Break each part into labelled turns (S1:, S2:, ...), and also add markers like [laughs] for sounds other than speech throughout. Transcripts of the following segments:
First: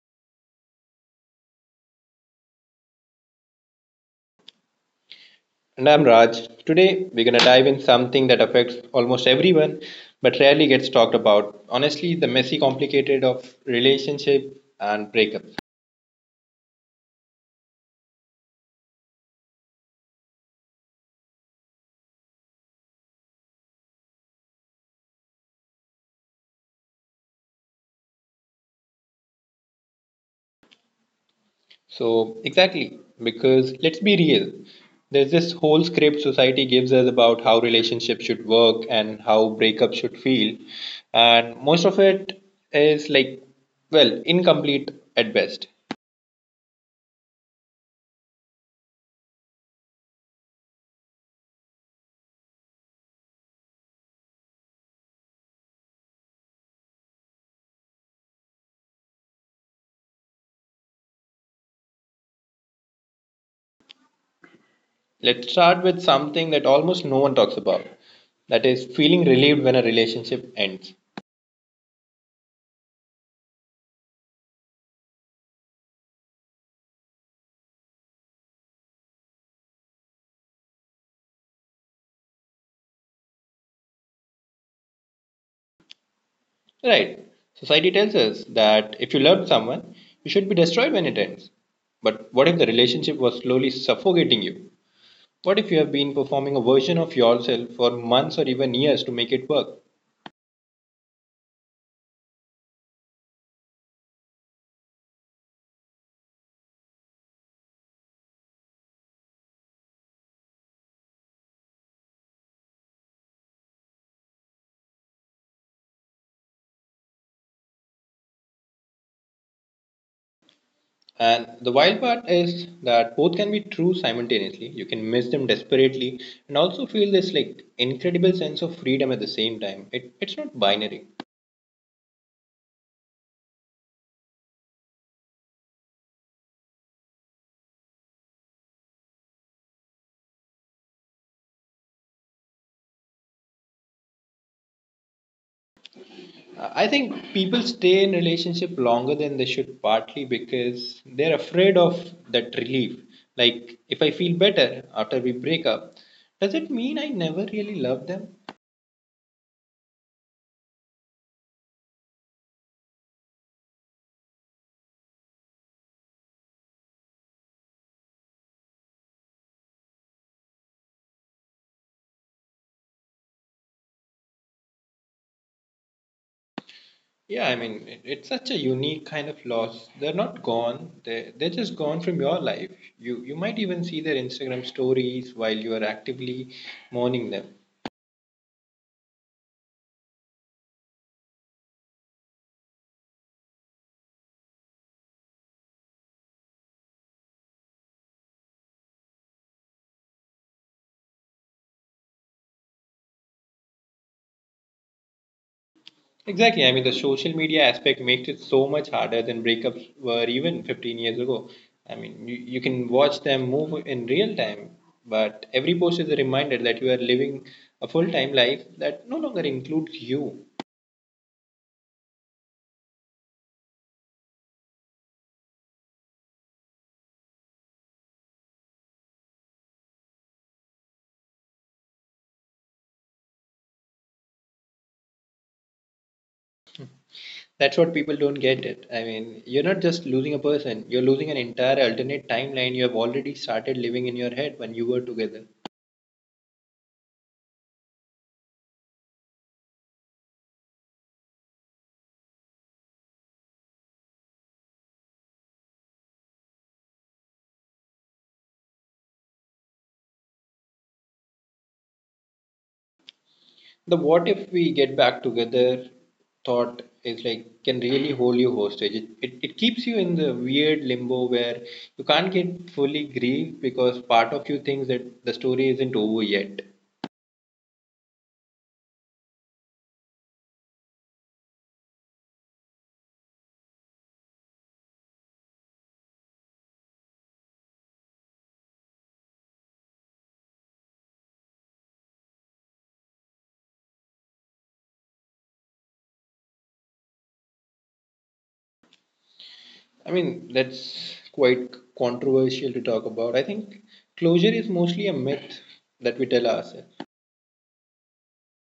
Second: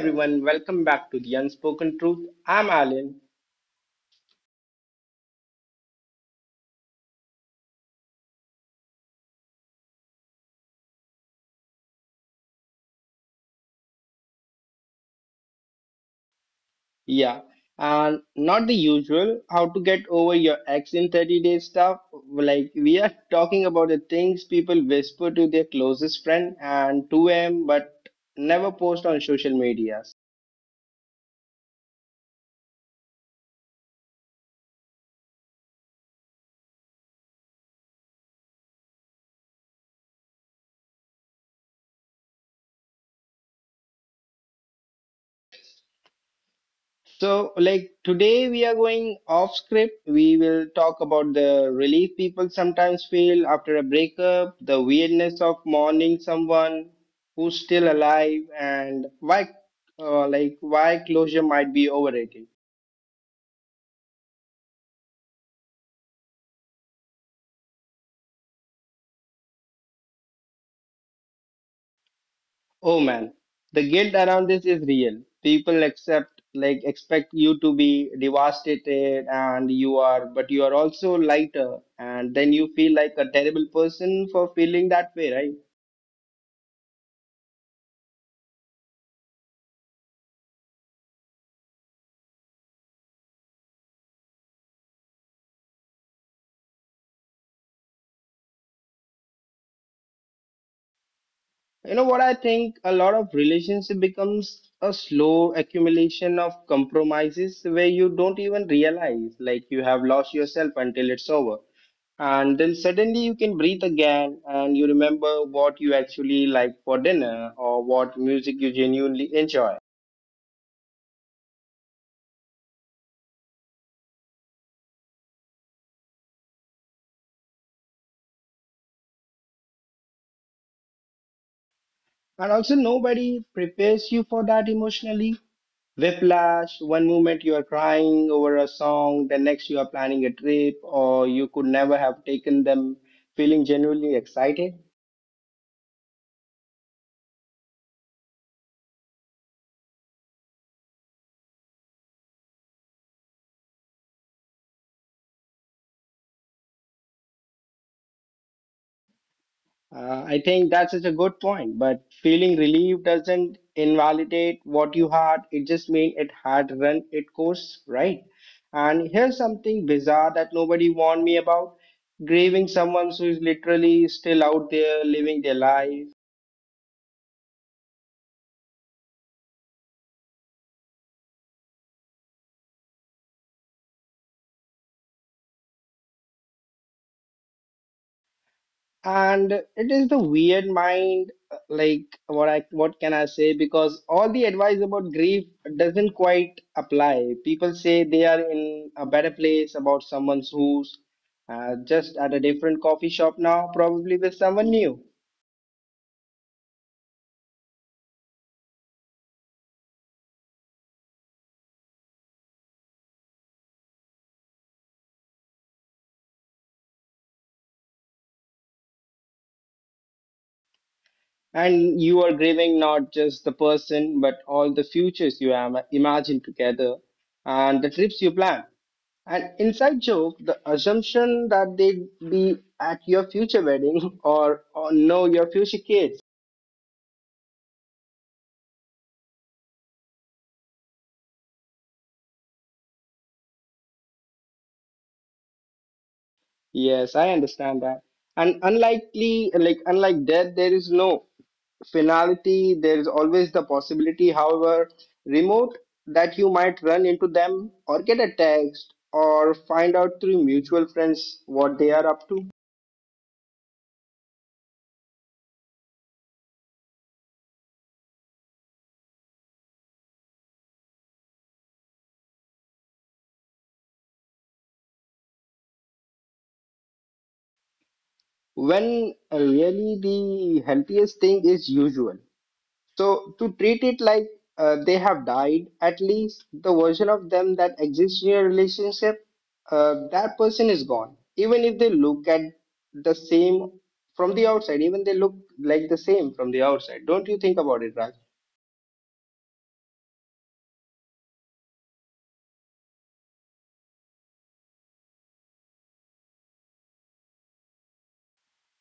S1: everyone, welcome back to the Unspoken Truth. I'm Alan.
S2: And I'm Raj. Today, we're going to dive in something that affects almost everyone but rarely gets talked about. Honestly, the messy, complicated of relationship and breakups.
S1: Yeah, and not the usual how to get over your ex in 30 days stuff. We are talking about the things people whisper to their closest friend and 2 a.m. but never post on social media.
S2: So, exactly, because let's be real, there's this whole script society gives us about how relationships should work and how breakups should feel. And most of it is like, well, incomplete at best.
S1: Today, we are going off script. We will talk about the relief people sometimes feel after a breakup, the weirdness of mourning someone who's still alive, and why closure might be overrated.
S2: Let's start with something that almost no one talks about. That is feeling relieved when a relationship ends.
S1: Oh man, the guilt around this is real. People expect you to be devastated, and you are, but you are also lighter, and then you feel like a terrible person for feeling that way, right?
S2: Right. Society tells us that if you loved someone, you should be destroyed when it ends. But what if the relationship was slowly suffocating you? What if you have been performing a version of yourself for months or even years to make it work?
S1: You know what I think? A lot of relationship becomes a slow accumulation of compromises where you don't even realize like you have lost yourself until it's over. And then suddenly you can breathe again and you remember what you actually like for dinner or what music you genuinely enjoy.
S2: And the wild part is that both can be true simultaneously. You can miss them desperately and also feel this like incredible sense of freedom at the same time. It's not binary.
S1: And also nobody prepares you for that emotionally. Whiplash, one moment you are crying over a song, the next you are planning a trip, or you could never have taken them feeling genuinely excited.
S2: I think people stay in relationship longer than they should partly because they're afraid of that relief. Like if I feel better after we break up, does it mean I never really love them?
S1: I think that's such a good point, but feeling relieved doesn't invalidate what you had, it just means it had run its course, right? And here's something bizarre that nobody warned me about, grieving someone who is literally still out there living their life.
S2: Yeah, I mean it's such a unique kind of loss. They're not gone. They're just gone from your life. You might even see their Instagram stories while you are actively mourning them.
S1: And it is the weird mind, like what I what can I say, because all the advice about grief doesn't quite apply. People say they are in a better place about someone who's just at a different coffee shop now, probably with someone new.
S2: Exactly. I mean, the social media aspect makes it so much harder than breakups were even 15 years ago. I mean, you can watch them move in real time, but every post is a reminder that you are living a full time life that no longer includes you.
S1: And you are grieving not just the person but all the futures you have imagined together, and the trips you plan, an inside joke, the assumption that they'd be at your future wedding [laughs] or know your future kids.
S2: That's what people don't get it. I mean, you're not just losing a person, you're losing an entire alternate timeline you have already started living in your head when you were together.
S1: Yes, I understand that. And unlike death, there is no finality. There is always the possibility, however remote, that you might run into them or get a text or find out through mutual friends what they are up to.
S2: The what if we get back together thought is like can really hold you hostage. It keeps you in the weird limbo where you can't get fully grieved because part of you thinks that the story isn't over yet.
S1: When really the healthiest thing is usual. So to treat it like they have died, at least the version of them that exists in your relationship, that person is gone. Even if they look at the same from the outside, even they look like the same from the outside. Don't you think about it, Raj?
S2: I mean, that's quite controversial to talk about. I think closure is mostly a myth that we tell ourselves.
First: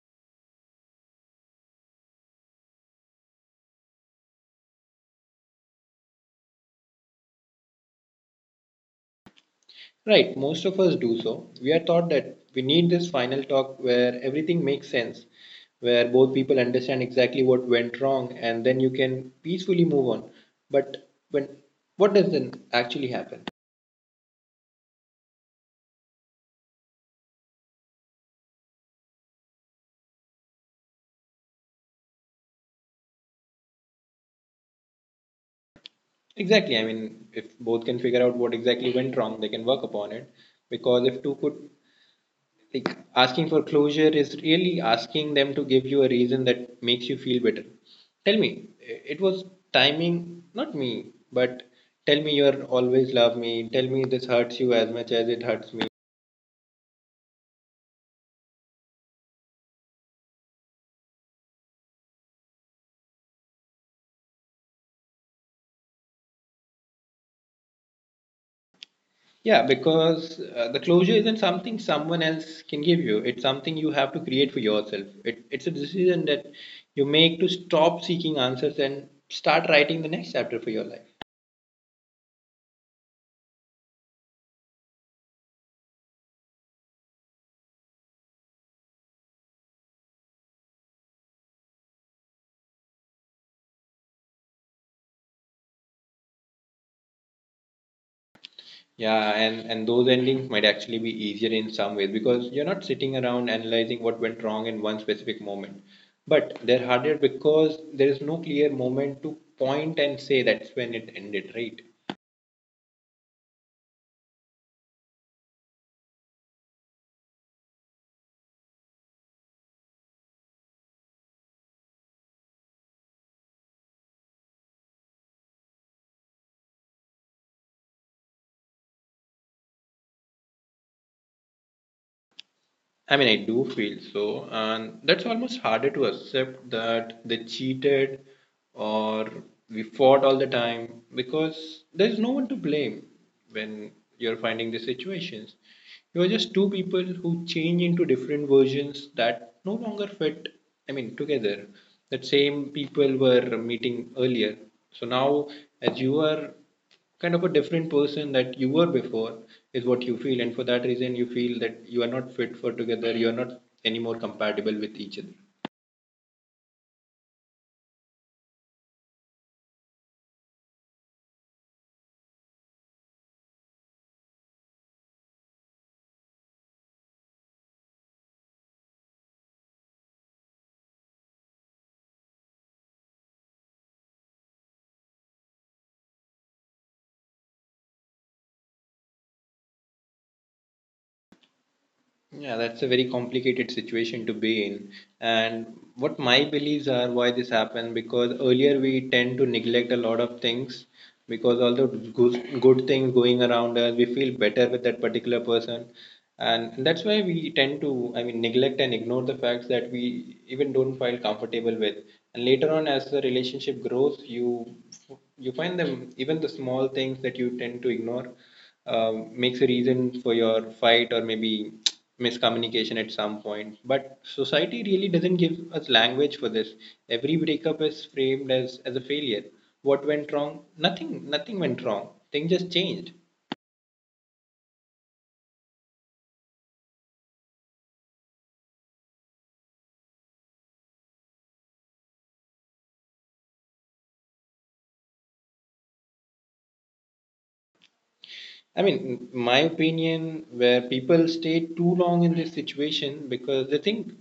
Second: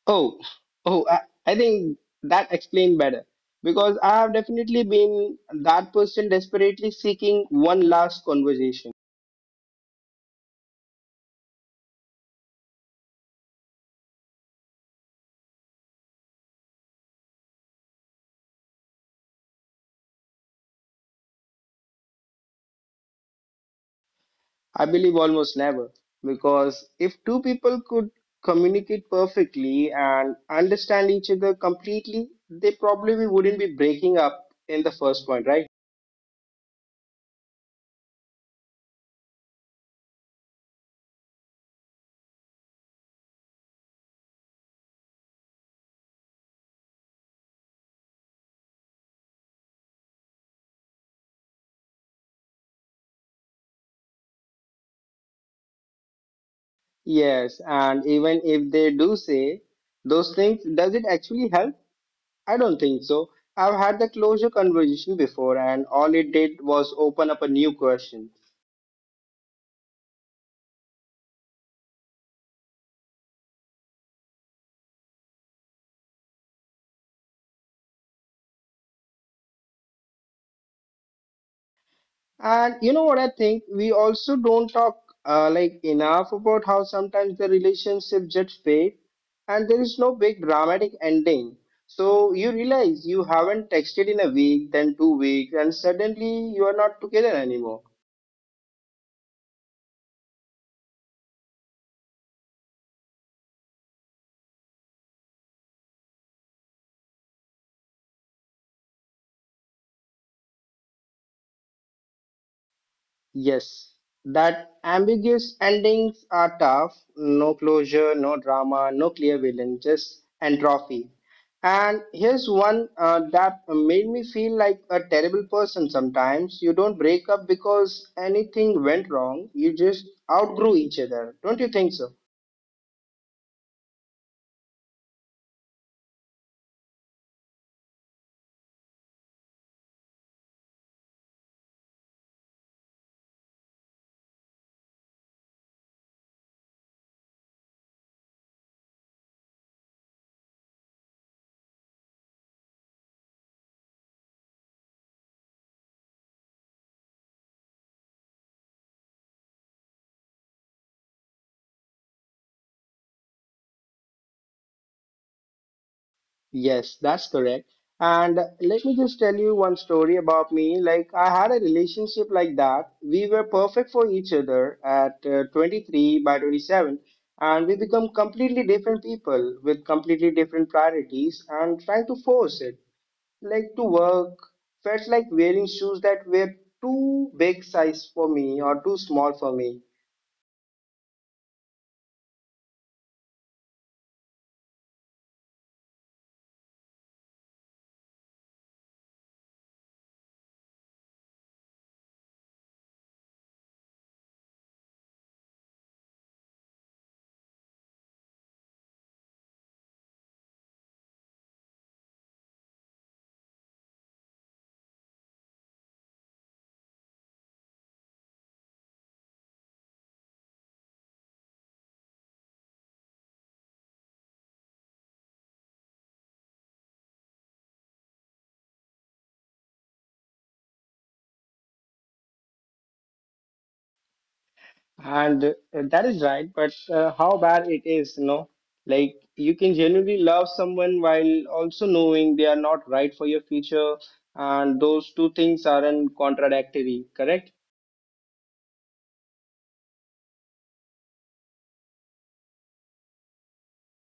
S1: Oh, oh, I, I think that explained better, because I have definitely been that person desperately seeking one last conversation.
S2: Right, most of us do so. We are taught that we need this final talk where everything makes sense, where both people understand exactly what went wrong, and then you can peacefully move on. But when what does then actually happen?
S1: I believe almost never, because if two people could communicate perfectly and understand each other completely, they probably wouldn't be breaking up in the first point, right?
S2: Exactly. I mean, if both can figure out what exactly went wrong, they can work upon it. Because if two could like asking for closure is really asking them to give you a reason that makes you feel better tell me it was timing not me but tell me you're always love me tell me this hurts you as much as it hurts me
S1: Yes, and even if they do say those things, does it actually help? I don't think so. I've had the closure conversation before, and all it did was open up a new question.
S2: yeah because the closure isn't something someone else can give you it's something you have to create for yourself it's a decision that you make to stop seeking answers and start writing the next chapter for your life.
S1: And you know what I think? We also don't talk enough about how sometimes the relationship just fade, and there is no big dramatic ending. So you realize you haven't texted in a week, then 2 weeks, and suddenly you are not together anymore.
S2: Yeah, and those endings might actually be easier in some ways because you're not sitting around analyzing what went wrong in one specific moment. But they're harder because there is no clear moment to point and say that's when it ended, right?
S1: Yes, that ambiguous endings are tough. No closure, no drama, no clear villain, just entropy. And here's one that made me feel like a terrible person sometimes. You don't break up because anything went wrong, you just outgrew each other. Don't you think so?
S2: I mean, I do feel so, and that's almost harder to accept that they cheated or we fought all the time because there's no one to blame when you're finding these situations. You're just two people who change into different versions that no longer fit, I mean, together. That same people were meeting earlier. So now, as you are kind of a different person that you were before is what you feel and for that reason you feel that you are not fit for together you are not anymore compatible with each other.
S1: Yes, that's correct. And let me just tell you one story about me. Like, I had a relationship like that. We were perfect for each other at 23 by 27, and we become completely different people with completely different priorities and trying to force it. Like, to work felt like wearing shoes that were too big size for me or too small for me.
S2: Yeah, that's a very complicated situation to be in. And what my beliefs are why this happened because earlier we tend to neglect a lot of things because all the good things going around us, we feel better with that particular person. And that's why we tend to, I mean, neglect and ignore the facts that we even don't feel comfortable with. And later on, as the relationship grows, you find them even the small things that you tend to ignore makes a reason for your fight or maybe miscommunication at some point. But society really doesn't give us language for this. Every breakup is framed as a failure. What went wrong? Nothing. Nothing went wrong. Things just changed.
S1: And that is right, but how bad it is, you know? Like, you can genuinely love someone while also knowing they are not right for your future, and those two things aren't contradictory, correct?
S2: I mean, my opinion, where people stay too long in this situation because they think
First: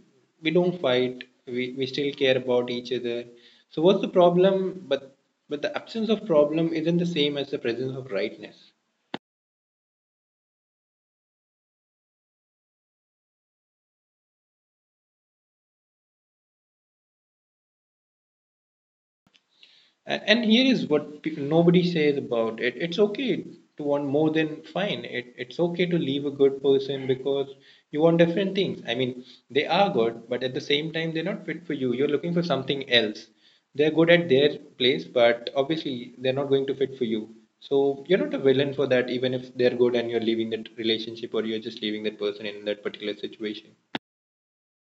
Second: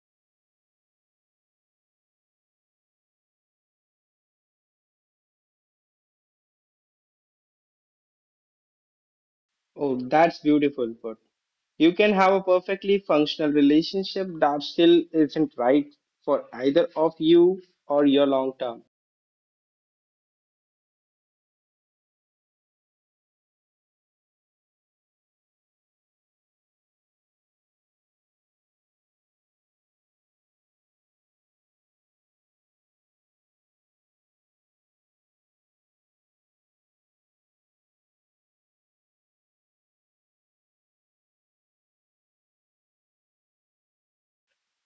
S2: we don't fight, we still care about each other. So what's the problem? But the absence of problem isn't the same as the presence of rightness.
S1: Oh, that's beautiful put. You can have a perfectly functional relationship that still isn't right for either of you or your long term.
S2: And here is what nobody says about it. It's okay to want more than fine. It's okay to leave a good person because you want different things. I mean, they are good, but at the same time, they're not fit for you. You're looking for something else. They're good at their place, but obviously, they're not going to fit for you. So you're not a villain for that, even if they're good and you're leaving that relationship or you're just leaving that person in that particular situation.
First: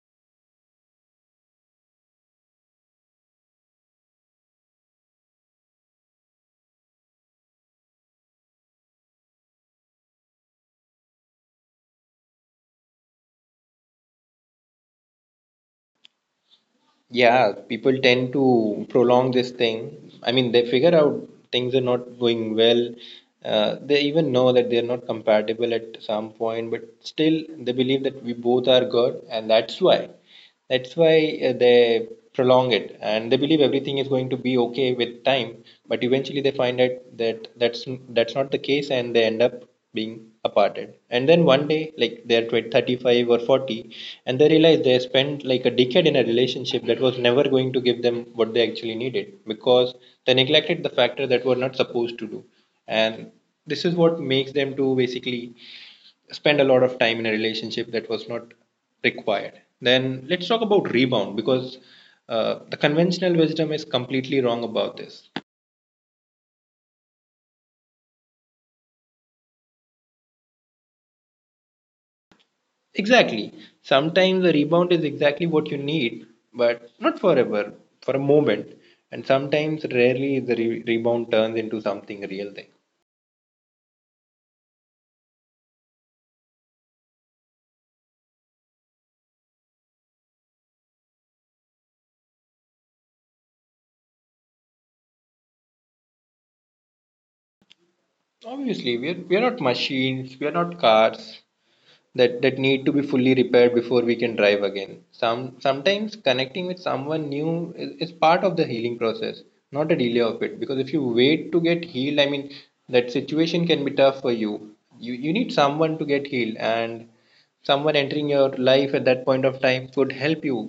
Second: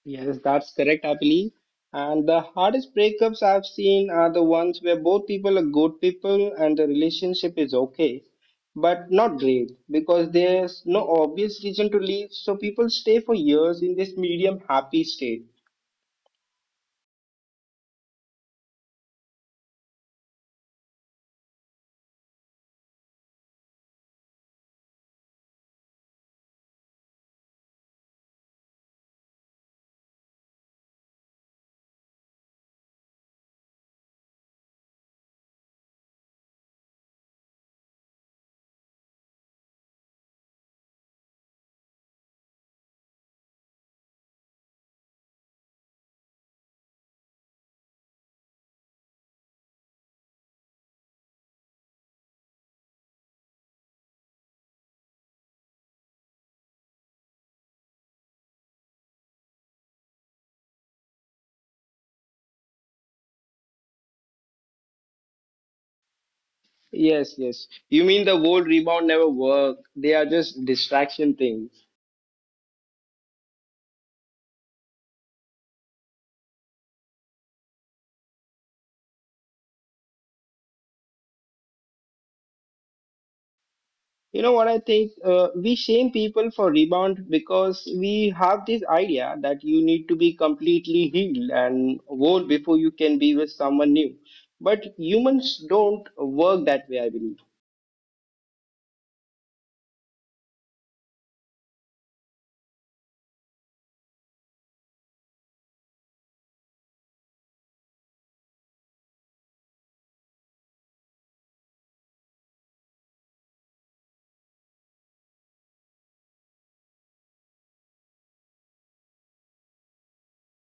S1: Yes, that's correct, I believe. And the hardest breakups I've seen are the ones where both people are good people and the relationship is okay, but not great because there's no obvious reason to leave. So people stay for years in this medium happy state.
S2: Yeah, people tend to prolong this thing. I mean, they figure out things are not going well. They even know that they're not compatible at some point, but still they believe that we both are good, and that's why. That's why they prolong it and they believe everything is going to be okay with time, but eventually they find out that that's not the case and they end up being aparted. And then one day, like they're 20, 35 or 40, and they realize they spent like a decade in a relationship that was never going to give them what they actually needed because they neglected the factor that were not supposed to do. And this is what makes them to basically spend a lot of time in a relationship that was not required. Then let's talk about rebound because the conventional wisdom is completely wrong about this.
S1: Yes, yes. You mean the whole rebound never work? They are just distraction thing.
S2: Exactly. Sometimes a rebound is exactly what you need, but not forever, for a moment. And sometimes, rarely, the rebound turns into something real thing.
S1: You know what I think? We shame people for rebound because we have this idea that you need to be completely healed and whole before you can be with someone new. But humans don't work that way, I believe.
S2: Obviously, we're not machines, we're not cars, that need to be fully repaired before we can drive again. Sometimes connecting with someone new is part of the healing process, not a delay of it. Because if you wait to get healed, I mean that situation can be tough for you. You need someone to get healed, and someone entering your life at that point of time could help you.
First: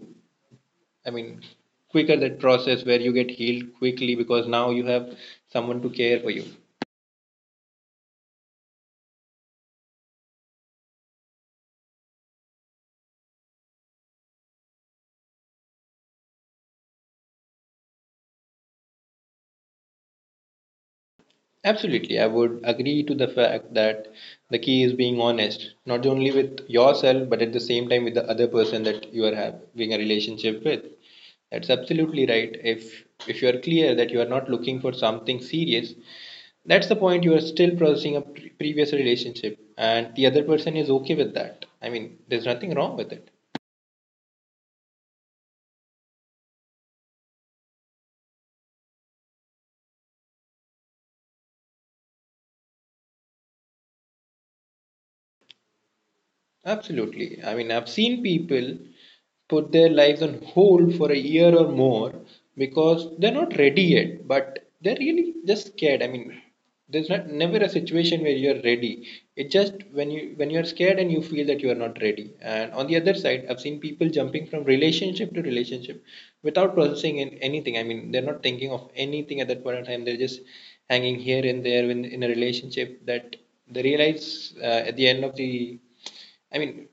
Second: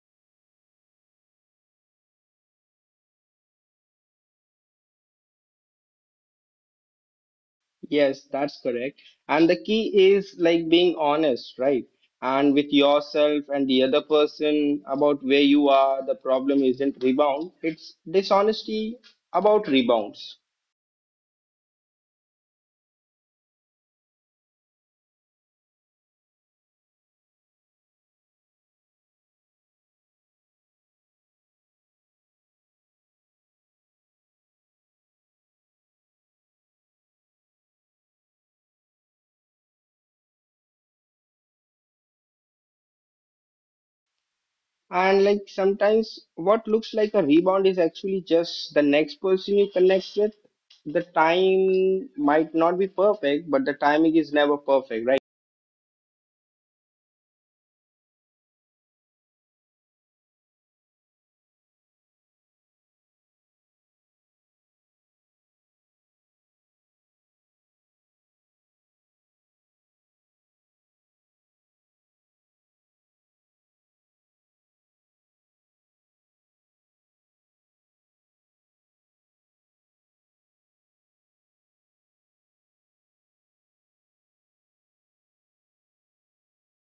S2: I mean quicker that process where you get healed quickly because now you have someone to care for you.
S1: Yes, that's correct. And the key is like being honest, right? And with yourself and the other person about where you are, the problem isn't rebound, it's dishonesty about rebounds.
S2: Absolutely, I would agree to the fact that the key is being honest, not only with yourself, but at the same time with the other person that you are having a relationship with. That's absolutely right. If you are clear that you are not looking for something serious, that's the point you are still processing a previous relationship, and the other person is okay with that. I mean, there's nothing wrong with it.
S1: And like sometimes what looks like a rebound is actually just the next person you connect with. The time might not be perfect, but the timing is never perfect, right?
S2: Absolutely. I mean, I've seen people put their lives on hold for a year or more because they're not ready yet, but they're really just scared. I mean, there's not never a situation where you're ready. It's just when you when you're scared and you feel that you are not ready. And on the other side, I've seen people jumping from relationship to relationship without processing in anything. I mean, they're not thinking of anything at that point in time. They're just hanging here and there in a relationship that they realize at the end of the I mean,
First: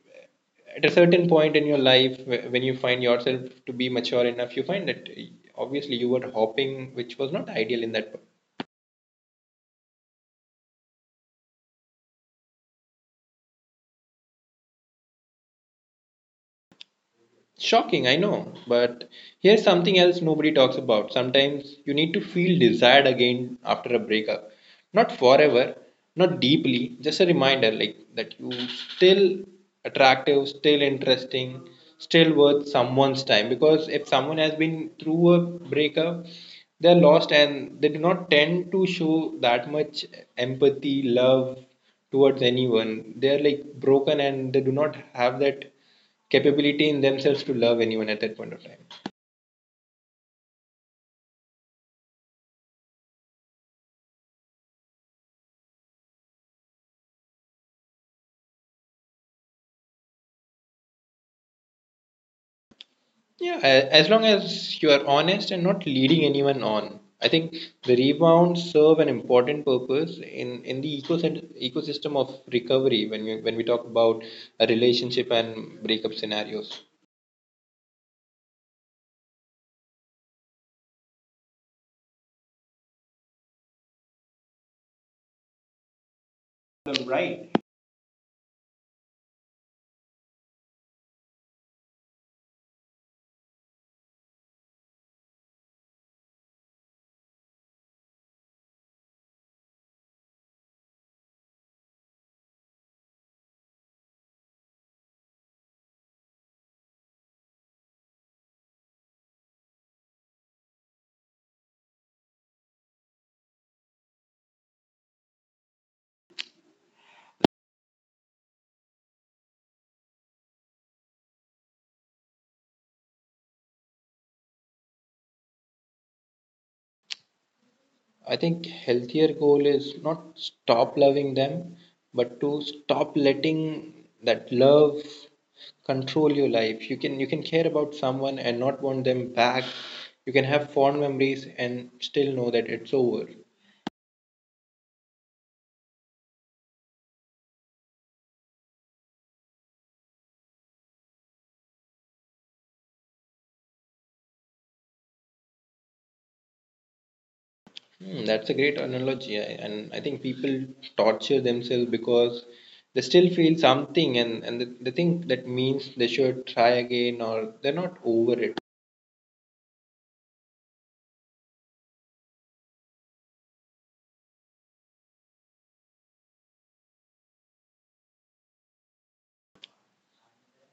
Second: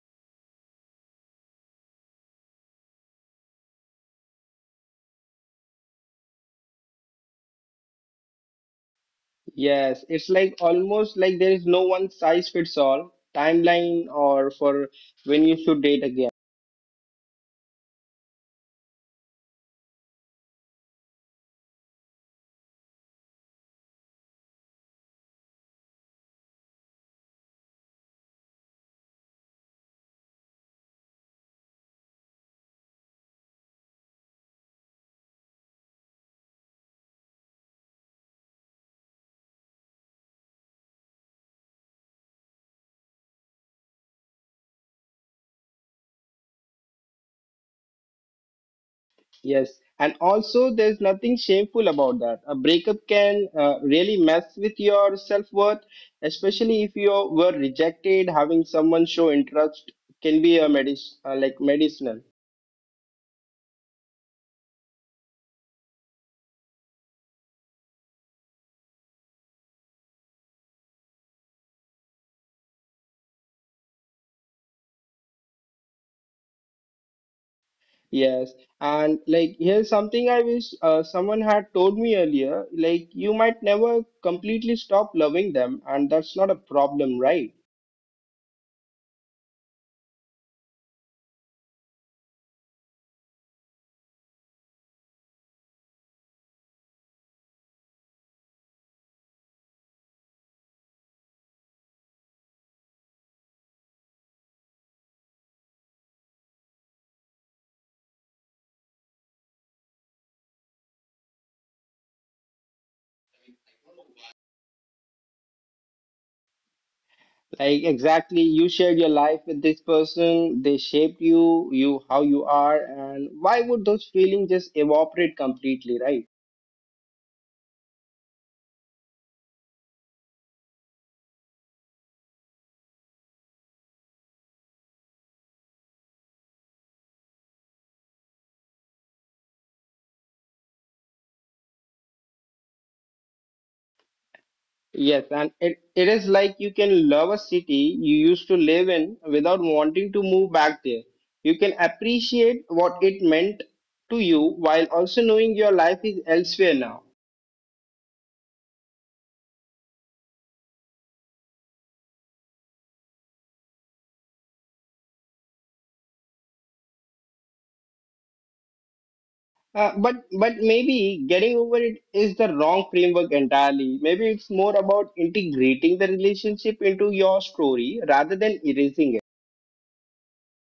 S2: at a certain point in your life, when you find yourself to be mature enough, you find that obviously you were hopping, which was not ideal in that.
S1: Yes, it's like almost like there is no one size fits all timeline or for when you should date again.
S2: Shocking, I know, but here's something else nobody talks about. Sometimes you need to feel desired again after a breakup. Not forever, not deeply, just a reminder like that you still attractive, still interesting, still worth someone's time because if someone has been through a breakup, they're lost and they do not tend to show that much empathy, love towards anyone. They're like broken and they do not have that capability in themselves to love anyone at that point of time.
S1: Yes, and also there's nothing shameful about that. A breakup can really mess with your self-worth, especially if you were rejected. Having someone show interest can be a medicinal.
S2: Yeah, as long as you are honest and not leading anyone on, I think the rebounds serve an important purpose in the ecosystem of recovery when we talk about a relationship and breakup scenarios.
S1: Yes, and like here's something I wish someone had told me earlier. Like you might never completely stop loving them, and that's not a problem,
S2: Right.
S1: right? Like exactly, you shared your life with this person, they shaped you, you how you are, and why would those feelings just evaporate completely, right?
S2: I think healthier goal is not stop loving them, but to stop letting that love control your life. You can care about someone and not want them back. You can have fond memories and still know that it's over.
S1: Yes, and it is like you can love a city you used to live in without wanting to move back there. You can appreciate what it meant to you while also knowing your life is elsewhere now.
S2: Hmm, that's a great analogy, and I think people torture themselves because they still feel something, and they think that means they should try again or they're not over it.
S1: But maybe getting over it is the wrong framework entirely. Maybe it's more about integrating the relationship into your story rather than erasing it.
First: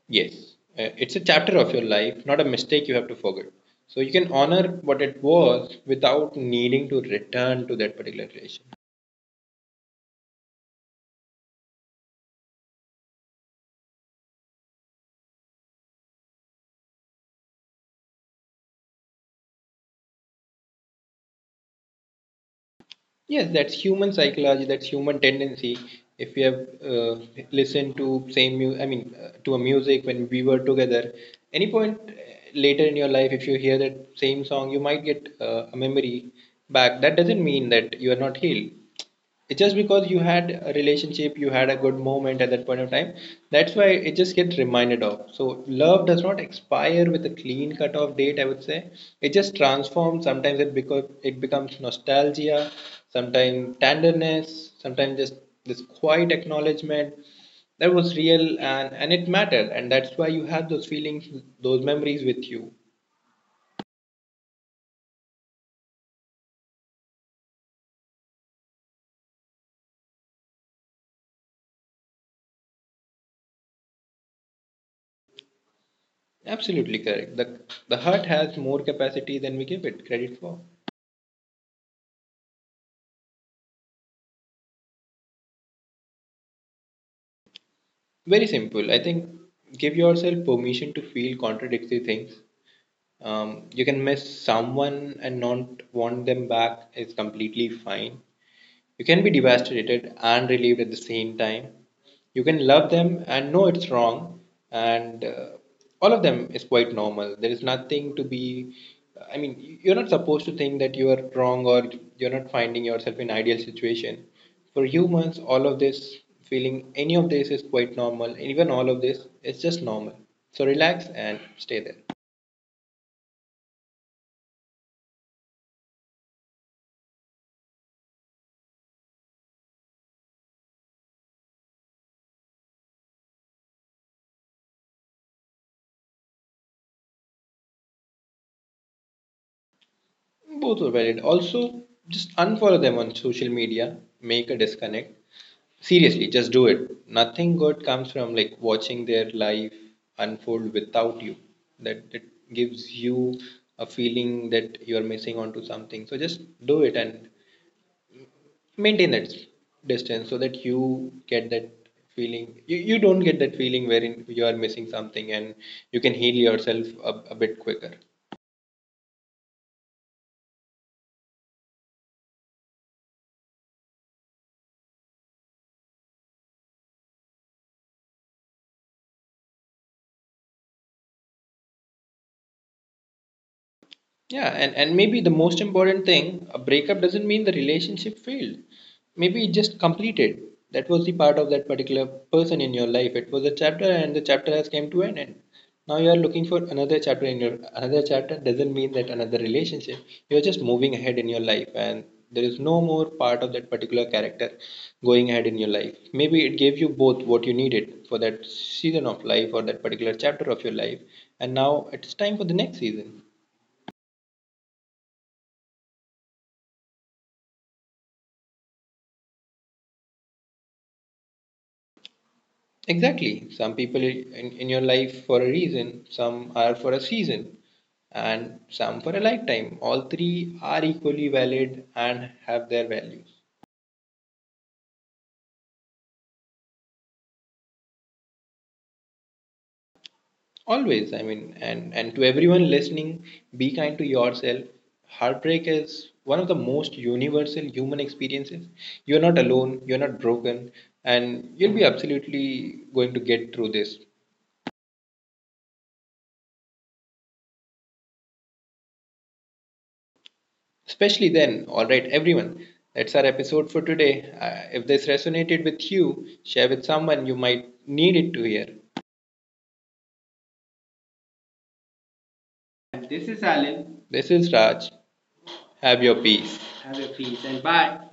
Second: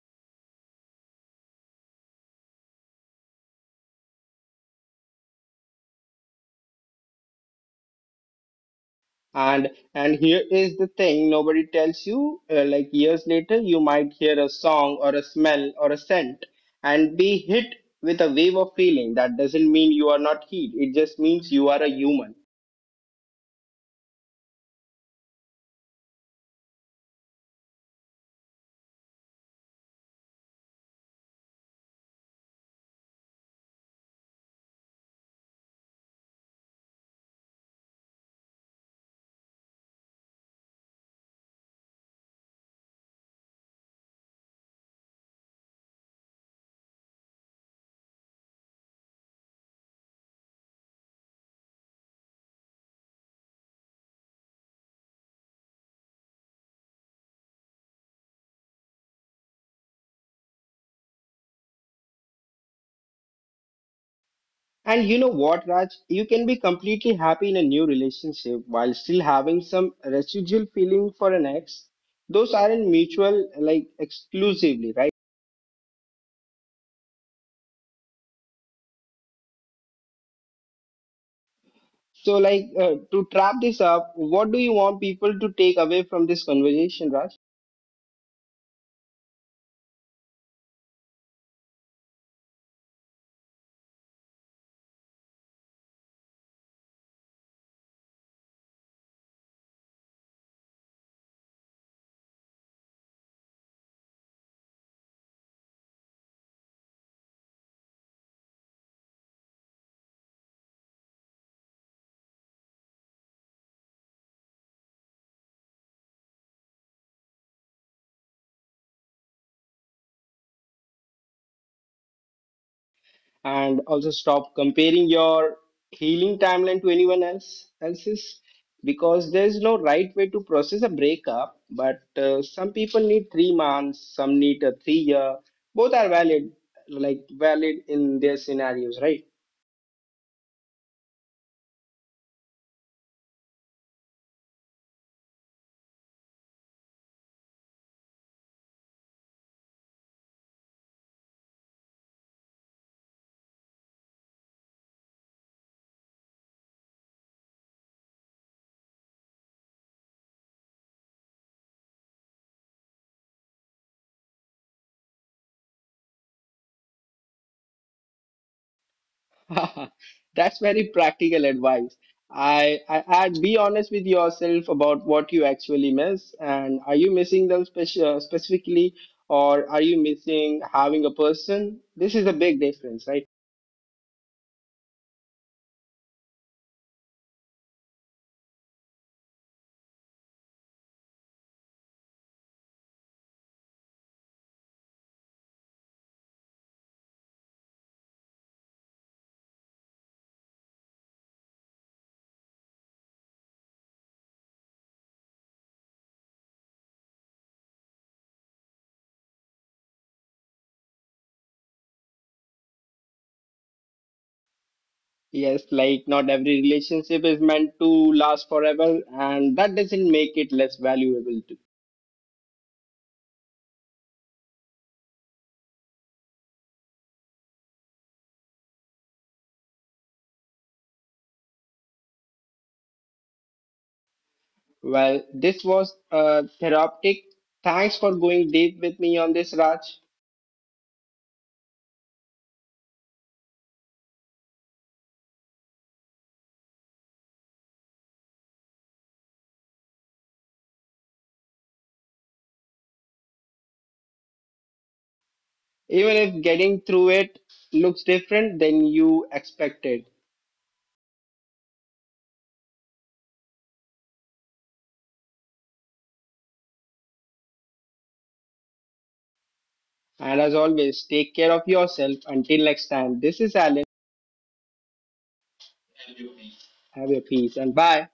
S2: Yes, it's a chapter of your life, not a mistake you have to forget. So you can honor what it was without needing to return to that particular relation.
S1: And here is the thing nobody tells you. Years later, you might hear a song or a smell or a scent and be hit with a wave of feeling. That doesn't mean you are not healed. It just means you are a human.
S2: Yes, that's human psychology, that's human tendency. If we have listened to same to a music when we were together, any point later in your life if you hear that same song, you might get a memory back. That doesn't mean that you are not healed. It's just because you had a relationship, you had a good moment at that point of time, that's why it just gets reminded of. So love does not expire with a clean cut off date, I would say. It just transforms. Sometimes it because it becomes nostalgia, sometimes tenderness, sometimes just this quiet acknowledgement that was real and it mattered, and that's why you have those feelings, those memories with you.
S1: And you know what, Raj? You can be completely happy in a new relationship while still having some residual feeling for an ex. Those aren't mutual, like exclusively, right?
S2: Absolutely correct. The heart has more capacity than we give it credit for.
S1: To trap this up, what do you want people to take away from this conversation, Raj?
S2: Very simple. I think give yourself permission to feel contradictory things. You can miss someone and not want them back is completely fine. You can be devastated and relieved at the same time. You can love them and know it's wrong, and all of them is quite normal. There is nothing to be, uh, I mean, you're not supposed to think that you are wrong or you're not finding yourself in ideal situation. For humans, all of this feeling, any of this is quite normal. Even all of this, it's just normal. So relax and stay there.
S1: And also stop comparing your healing timeline to anyone else's, because there's no right way to process a breakup, but some people need 3 months, some need a 3 year. Both are valid, like valid in their scenarios, right?
S2: Both are valid. Also just unfollow them on social media, make a disconnect. Seriously, just do it. Nothing good comes from like watching their life unfold without you. That gives you a feeling that you are missing onto something. So just do it and maintain that distance so that you get that feeling. You don't get that feeling wherein you are missing something, and you can heal yourself a bit quicker.
S1: [laughs] That's very practical advice. I'd be honest with yourself about what you actually miss, and are you missing them special specifically, or are you missing having a person? This is a big difference, right?
S2: Yeah, and maybe the most important thing, a breakup doesn't mean the relationship failed. Maybe it just completed. That was the part of that particular person in your life. It was a chapter and the chapter has came to an end. Now you are looking for another chapter in your another chapter doesn't mean that another relationship. You're just moving ahead in your life, and there is no more part of that particular character going ahead in your life. Maybe it gave you both what you needed for that season of life or that particular chapter of your life, and now it's time for the next season.
S1: Yes, like not every relationship is meant to last forever, and that doesn't make it less valuable. To,
S2: Exactly. Some people in your life for a reason, some are for a season, and some for a lifetime. All three are equally valid and have their values.
S1: well, this was therapeutic. Thanks for going deep with me on this, Raj.
S2: Always, I mean, and to everyone listening, be kind to yourself. Heartbreak is one of the most universal human experiences. You're not alone, you're not broken, and you'll be absolutely going to get through this.
S1: Even if getting through it looks different than you expected.
S2: Especially then, all right, everyone. That's our episode for today. If this resonated with you, share with someone you might need it to hear.
S1: And as always, take care of yourself. Until next time,
S2: This
S1: this
S2: is
S1: is Alan.
S2: Alan. This is Raj. Have your peace. Have a
S1: Have your
S2: peace
S1: peace
S2: and
S1: and
S2: bye.
S1: bye.